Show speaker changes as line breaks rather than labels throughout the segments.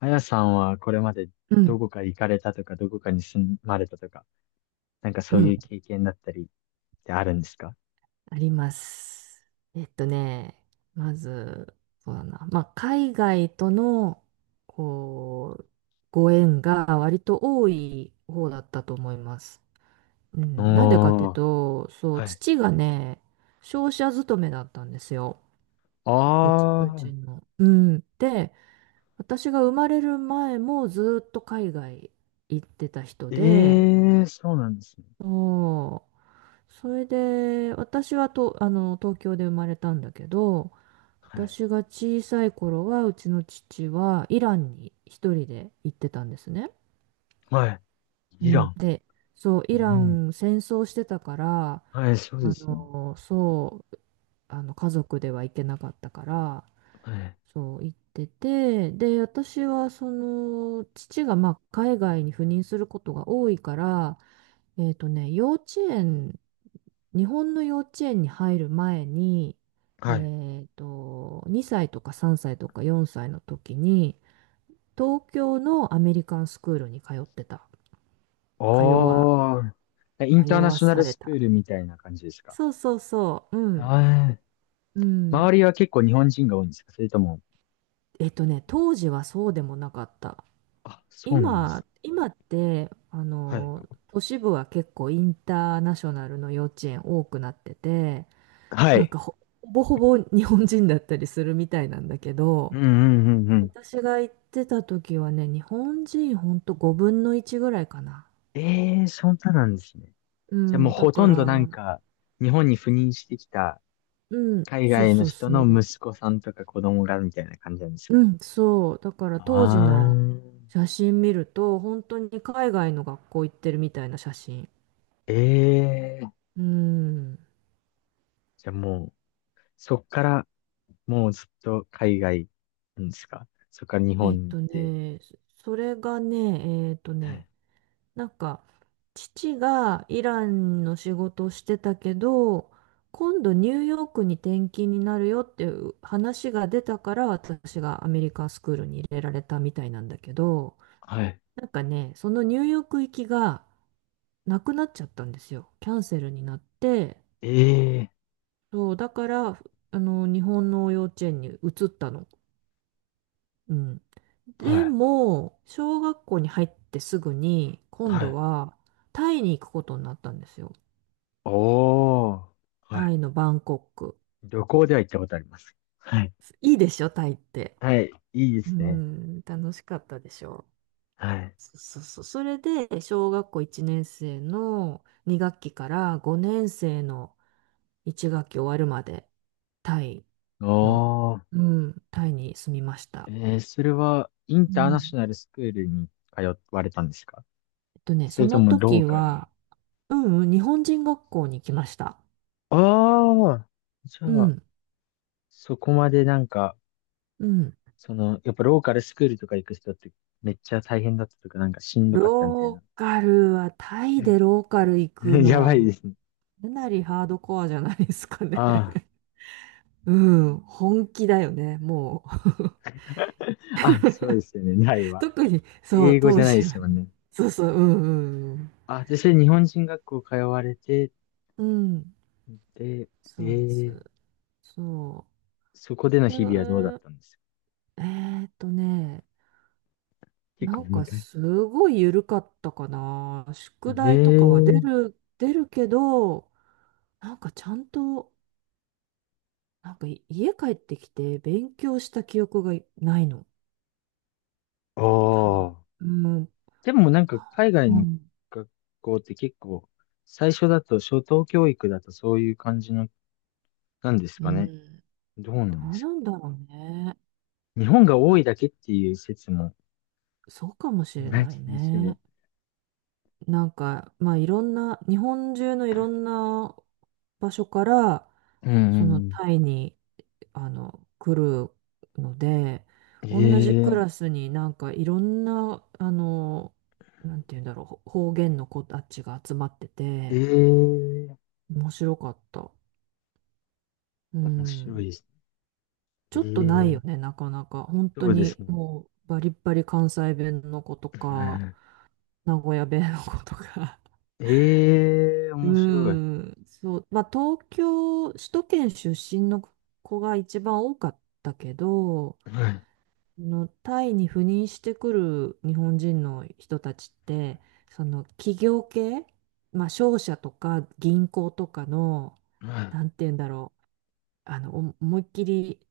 あやさんはこれまで
う
ど
ん、
こか行かれたとか、どこかに住まれたとか、なんか
う
そうい
ん、
う経験だったりってあるんですか？
あります。まず、そうだな、まあ、海外との、こう、ご縁が割と多い方だったと思います。うん、なんでかっていう
おー、
と、そう、
はい。
父がね、商社勤めだったんですよ。
あ
うちの。うん。で、私が生まれる前もずっと海外行ってた人
ー、
で、
ええー、そうなんですね。
そう、それで、私はと、東京で生まれたんだけど、
はい。
私が小さい頃は、うちの父はイランに一人で行ってたんですね。
はい。
う
イラ
ん。
ン。
で、そう、
え
イラン
え、
戦争してたから、
はい、そうで
あ
すよね。
の、そう、あの、家族では行けなかったから、
はい。
そう、行ってて、で、私は、その、父が、まあ、海外に赴任することが多いから、えっとね、幼稚園日本の幼稚園に入る前に、
はい。
2歳とか3歳とか4歳の時に、東京のアメリカンスクールに通ってた。通わ、
おー、イン
通
ターナ
わ
ショナ
さ
ル
れ
スクー
た。
ルみたいな感じですか？
そうそうそう、うん、
はい。
うん。
周りは結構日本人が多いんですか？それとも、
当時はそうでもなかった。
あ、そうなんです。
今って、
はい。
都市部は結構インターナショナルの幼稚園多くなってて、
は
なん
い。
かほ、ほぼほぼ日本人だったりするみたいなんだけ
う
ど、
んうんうん。
私が行ってた時はね、日本人ほんと5分の1ぐらいかな。
ええ、そんななんですね。
う
じゃあも
ん、
う
だ
ほ
か
とんどなん
ら、
か、日本に赴任してきた
うん、
海
そう
外の
そう
人
そ
の
う。
息子さんとか子供がみたいな感じなんです
う
かね。
ん、そう。だから
あ
当時の
ー、
写真見ると、本当に海外の学校行ってるみたいな写真。
ええ、
うん。
じゃあもう、そっから、もうずっと海外なんですか？そっから日
えっ
本
と
で。
ね、そそれがね、
はい
なんか、父がイランの仕事をしてたけど、今度ニューヨークに転勤になるよっていう話が出たから、私がアメリカンスクールに入れられたみたいなんだけど、
はい。
なんかね、そのニューヨーク行きがなくなっちゃったんですよ。キャンセルになって、
ええ、
そう、だから、日本の幼稚園に移ったの。うん。
は
で
い。
も、小学校に入ってすぐに、今
は
度
い。
はタイに行くことになったんですよ。
おー。はい。
タイのバンコク。
旅行では行ったことあります。はい。
いいでしょ、タイって。
はい。いいで
う
すね。
ん、楽しかったでしょ。
はい。
そうそうそう。それで、小学校1年生の2学期から5年生の1学期終わるまで、タイの、
おー。
うん、タイに住みまし
え
た。
それは、イン
う
ターナショ
ん。
ナルスクールに通われたんですか？そ
そ
れと
の
もロ
時
ーカルの、
は、うんうん、日本人学校に来ました。
ああ、じ
う
ゃあ、
ん、
そこまでなんか、
うん。
やっぱローカルスクールとか行く人ってめっちゃ大変だったとか、なんかしんどかったみたい
ロ
な。
ーカルは、タイでローカル行く の
やば
は、
いですね。
かなりハードコアじゃないですかね。
あ
うん、本気だよね、もう。
あ、あ、そうですよね。ない わ。
特に、そう、
英語じ
当
ゃない
時
です
は。
もんね。
そうそう、うんうん
あ、で、それ日本人学校通われて、
うん。うん、
で、え
そうです。
ー、
そ
そこでの
う。
日々はどうだっ
で、
たんですか？
えーっとね、な
結構
ん
難
か
しい。
すごい緩かったかな。
え
宿
え
題とかは出
ー、
る、出るけど、なんかちゃんと、なんかい家帰ってきて勉強した記憶がないの。
あ
多分。
あ。
うん。
でもなんか海外
う
の
ん。
学校って結構、最初だと、初等教育だとそういう感じの、なんです
う
かね。
ん。
どうな
ど
んで
う
す
な
か。
んだろうね。
日本が多いだけっていう説も、
そうかもしれ
な
な
き
い
にしも。
ね。なんか、まあいろんな、日本中のいろんな場所から、
うんう
その
ん
タイに、来るので、
う
同じク
ん。え
ラ
え、
スになんかいろんな、なんて言うんだろう、方言の子たちが集まってて、
ええ
面白かった。う
面白い
ん。
です
ち
ね。
ょっとな
え
いよね、
え、
なかなか。本
そ
当
うで
に
すね。
もうバリッバリ関西弁の子とか、名古屋弁の子とか。
ええ
うー
面白い。
ん、そう、まあ、首都圏出身の子が一番多かったけど、
はい、
あのタイに赴任してくる日本人の人たちって、その企業系、まあ、商社とか銀行とかの、
はい、
なんて言うんだろう、思いっきり、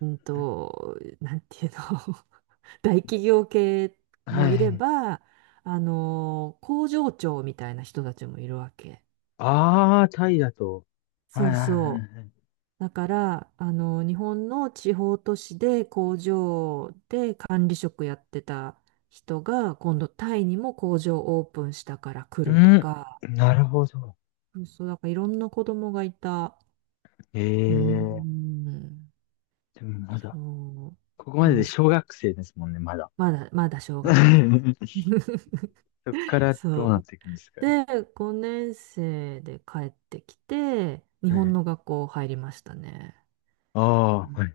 なんていうの、大企業系
は
もいれ
い。
ば、工場長みたいな人たちもいるわけ。
ああ、タイだと。はい、
そ
は
う
い、はい。
そ
はい、
う。だから、日本の地方都市で工場で管理職やってた人が、今度タイにも工場オープンしたから
う
来ると
ん、
か、
なるほど。
そう、そうだからいろんな子供がいた。うー
ええ、
ん、
でもまだ。
そ
ここ
う、
までで
楽しく。
小学生ですもんね、まだ。
まだ小学校です。
そこから
そ
どうなっ
う。
ていくんですか
で、5年生で帰ってきて、日本
ね。
の学校入りましたね。
あ
う
あ、は
ん、
い。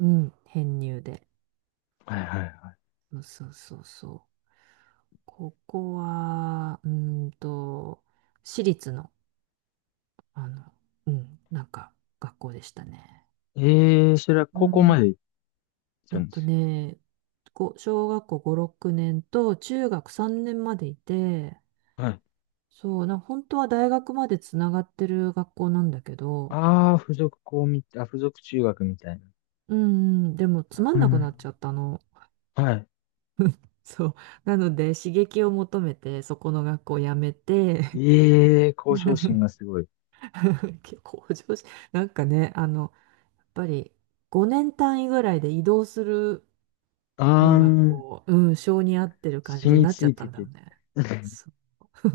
うん編入で。
はいはいは
そうそうそうそう。ここは、私立の、あの、うん、なんか、学校でしたね。
い。ええー、それは
う
高校ま
ん。
で行った
えっ
んで
と
す
ね、こう小学校5、6年と中学3年までいて、
よ。はい。
本当は大学までつながってる学校なんだけど、
ああ、付属校みたい、あ、付属中学みたいな。
うんうん、でもつまん
は
な
い
く
は
な
い
っちゃったの。
はい。
そう。なので、刺激を求めて、そこの学校を辞めて、
ええー、向上心が すごい。
結構向上し、なんかね、ぱり5年単位ぐらいで移動する
あ
のが
ー、
こう、うん、性に合ってる感じ
染
に
み
なっち
つ
ゃっ
い
た
て
んだよ
て。
ね。そ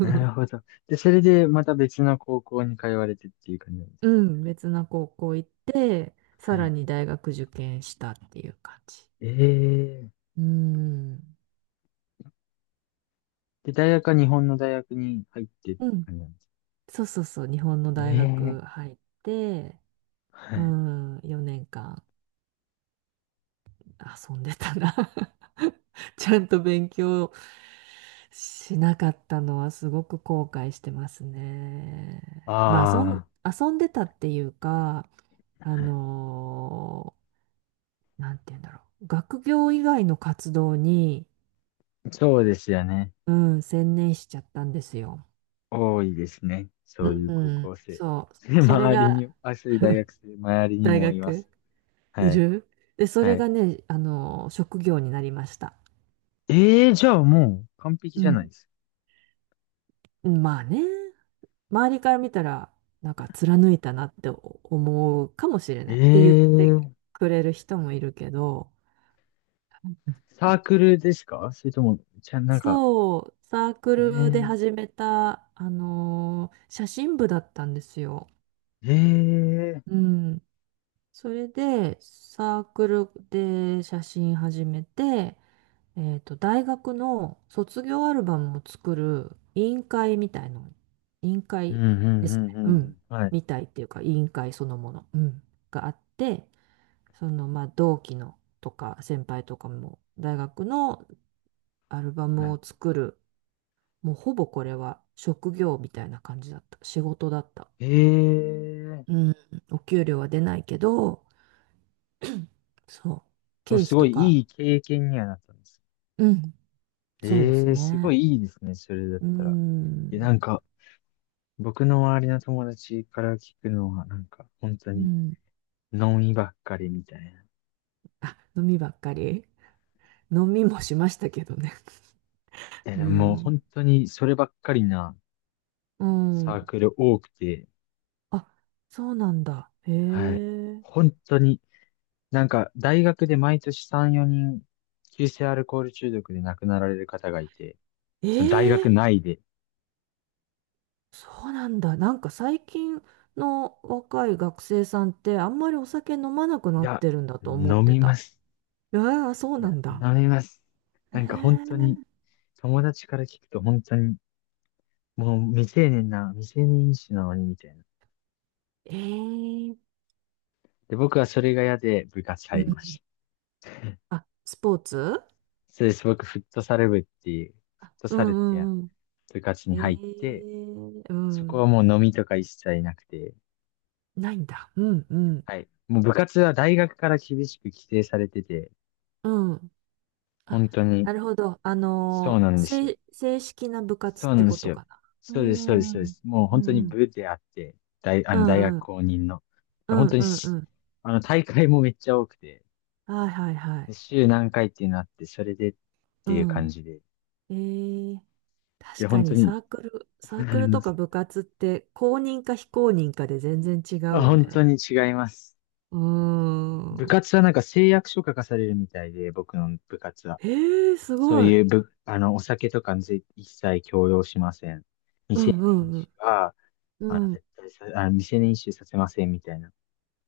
なるほど。で、それでまた別の高校に通われてっていう感じなんです
う
か。
ん、別な高校行って、
は
さら
い、
に大学受験したっていう感じ。
ええー、
うん、
で、大学は日本の大学に入ってって
うん、
感じなんですか？
そうそうそう、日本の大学
ええ、
入って、
は
う
い。
ん、4年間遊んでたな。 ちゃんと勉強しなかったのはすごく後悔してますね。まあ
あ
遊んでたっていうか、あ
あ、
のーなんて言うんだろう。学業以外の活動に、
そうですよね。
うん、専念しちゃったんですよ。
多いですね。そういう
う
高
ん、
校生。
そう。
それ
それ
周り
が
に、あ、そういう大学生、周りに
大
もいま
学
す。
い
はい。
る。で、そ
は
れが
い。
ね、あの職業になりました。
ええ、じゃあもう完璧
う
じゃない
ん。
ですか。
まあね。周りから見たら、なんか貫いたなって思うかもしれないって言って
ええ、
くれる人もいるけど、
サークルですか？それとも、じゃあなんか、
そう、サークルで
ええ
始めた、写真部だったんですよ。
ええ、
うん。それで、サークルで写真始めて、大学の卒業アルバムを作る委員会みたいの、委員
うん、
会
うん、
です
うん、う
ね。う
ん。うん、
ん。
はい。
みたいっていうか、委員会そのもの、うん、があって、そのまあ同期のとか先輩とかも大学のアルバ
は
ム
い。
を作る、もうほぼこれは職業みたいな感じだった。仕事だった。
ええ、
うん。お給料は出ないけど、そう。
でも
経費
すご
と
いい
か、
い経験にはなったんです。
うん。そうです
ええ、すご
ね。
いいいですね。それだっ
う
たら。
ん。
え、なんか、僕の周りの友達から聞くのは、なんか、本当
う
に、
ん。
ノンイばっかりみたいな。
あ、飲みばっかり、飲みもしましたけどね。
え、
う
でももう
ん。
本当に、そればっかりな
う
サ
ん。
ークル多くて、
あ、そうなんだ。へ
はい。
え。
本当に、なんか、大学で毎年3、4人、急性アルコール中毒で亡くなられる方がいて、その大
え
学
え、
内で、
そうなんだ。なんか最近の若い学生さんってあんまりお酒飲まなく
い
なっ
や、
てるんだと思っ
飲
て
みま
た。
す。
ああ、そう
い
な
や、
んだ。
飲みます。なんか本当
へ
に、友達から聞くと本当に、もう未成年飲酒なのにみたいな。
え。
で、僕はそれが嫌で部活
う
入
ん。
りました。
あ、スポーツ。
そうです。僕、フ
あ、
ット
う
サルっていう
んうんうん。
部活に
え
入って、
え、う
そこは
ん。
もう飲みとか一切なくて、
ないんだ。うんうん。
はい。もう部活は大学から厳しく規制されてて、
うん。あ、
本当に、
なるほど。
そうなんですよ。
正式な部
そ
活っ
うなん
て
で
こ
す
と
よ。
かな。う
そうです、そうです、
ん。う
そうで
ん
す。もう
う
本当に
ん。
部であって、
う
大学
んうん。
公認の。
う
で本
ん
当に
うんう
し、
ん。
あの、大会もめっちゃ多くて、
はいはいは
で
い。
週何回っていうのあって、それでっ
う
ていう感
ん。
じで。
えー、
で、
確か
本当
に
に、
サークルとか 部活って公認か非公認かで全然違
あ、
うよ
本当
ね。
に違います。
うー
部
ん。
活はなんか誓約書書かされるみたいで、僕の部活は。
えー、す
そう
ごい。
いうぶあの、お酒とか一切強要しません。
う
未成
ん
年飲
う
酒
ん
は、
うん。うん
絶対さ、あの、未成年飲酒させませんみたいな。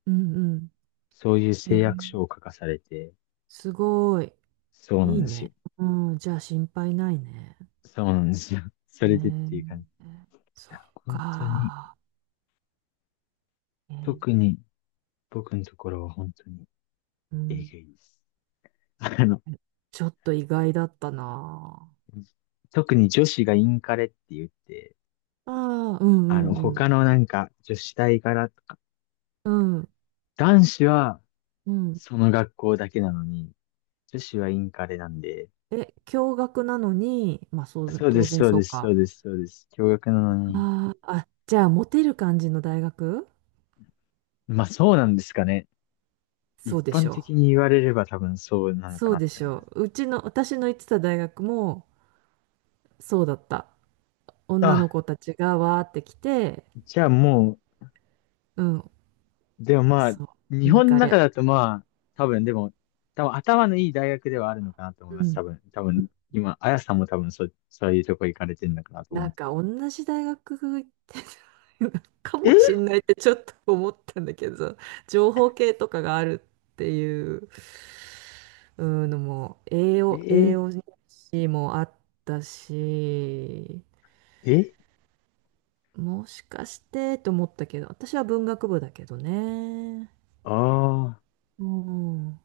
うんうん。
そういう
え
誓約書を
ー、
書かされて、
すごい。
そうな
い
ん
い
です
ね。
よ。
うん、じゃあ心配ないね。
そうなんですよ。それでっ
ね
ていう感じ。い
え、そ
や、
っ
本当に、
か。え
特
ー、
に僕のところは本当に
う
え
ん。
ぐいです。あの、
ちょっと意外だったな。
特に女子がインカレって言って、
ああ、うんうんうん。
他のなんか、女子大からとか、
うん
男子は
うん。
その学校だけなのに、女子はインカレなんで、
え、共学なのに、まあ、そう、
そうで
当
す、
然
そう
そ
で
う
す、
か。
そうです、そうです。共学なのに、
あーあ、じゃあ、モテる感じの大学
まあそうなんですかね。
そ
一
うでし
般
ょう。
的に言われれば多分そうなのか
そ
な
う
っ
で
て
し
思いま
ょ
す。
う。うちの、私の行ってた大学も、そうだった。女の
あ、
子たちがわーって来て、
じゃあも
うん、
う、でもまあ、
そう、
日
イン
本の
カ
中
レ。
だとまあ、多分でも、多分頭のいい大学ではあるのかなと思いま
う
す。多
ん、
分、多分、今、あやさんも多分そういうとこ行かれてるのかなと思
な
うん
ん
で
か
す。
同じ大学行ってた か
ええ
もしんないってちょっと思ったんだけど、情報系とかがあるっていう、うんのも、栄養士もあったし、
ええ、
もしかしてと思ったけど、私は文学部だけどね。
ああ、
うん、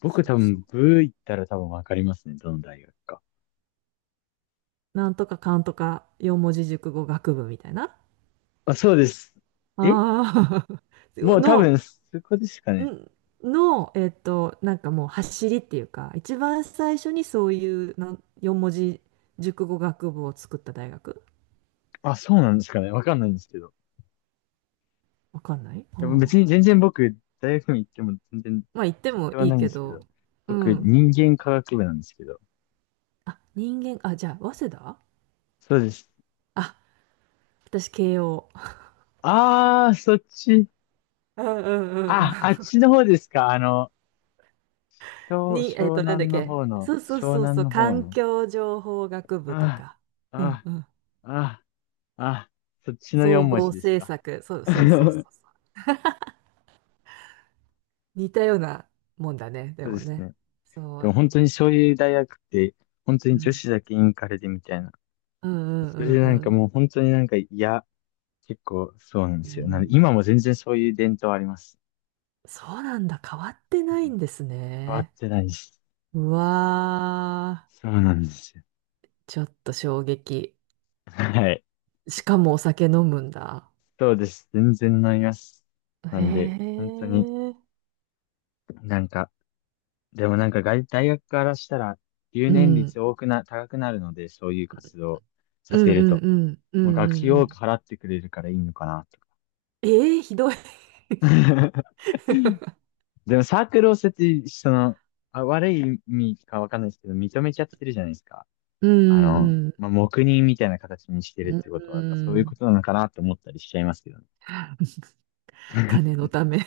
僕
そう
多
そ
分、
う。
ブー行ったら多分わかりますね。どの大学か。
なんとかかんとか四文字熟語学部みたいな。
あ、そうです。え
ああ。
もう多
の
分、そこですか
う
ね。
んの、なんかもう走りっていうか、一番最初にそういう4文字熟語学部を作った大学
あ、そうなんですかね。わかんないんですけど。
わかんない。あ
でも別に
あ、
全然僕、大学に行っても全然、
まあ言って
そ
も
れは
いい
ないんで
け
すけ
ど、
ど。
う
僕、
ん。
人間科学部なんですけど。
あ、人間、あ、じゃあ、早稲田。
そうです。
あ、私、慶応。
あー、そっち。
うんうんうん
あ、あっちの方ですか。
うん。に、
湘
なんだっ
南の
け。
方の、
そうそう
湘
そう
南
そう、
の方
環
の。
境情報学部と
あ
か、
ー、
うん
あ
うん。
ー、あー、あー、そっちの
総
4文
合
字です
政
か？
策、そう そうそうそ
そ
うそう。似たようなもんだね、で
うで
も
す
ね。
ね。
そ
でも
う、
本当にそういう大学って、本当
う
に女
ん
子だけインカレでみたいな。
うんう
それ
ん
で
う
なん
んう
か
ん。
もう本当になんか嫌、結構そうなん
う
ですよ。なんで
ん、
今も全然そういう伝統あります。
そうなんだ。変わってないんです
変わっ
ね。
てないし。
うわ
そうなんですよ。
ー。ちょっと衝撃。
はい。
しかもお酒飲むんだ。
そうです。全然なります。な
へ
んで、本当に
え。
なんか、でもなんか外大学からしたら留
う
年率
ん。
多くな、高くなるので、そういう活動
う
させ
んう
る
ん
と。
うんう
もう
ん
学
う
費
んう
多く
ん。
払ってくれるからいいのかな、とか。
ええー、ひどい。
でもサークルを設置、悪い意味かわかんないですけど、認めちゃってるじゃないですか。
うんうん
まあ、黙認みたいな形にしてるっ
うん。
てこと
う
は、やっぱそういうこ
ん。
となのかなって思ったりしちゃいますけどね。
金 のため。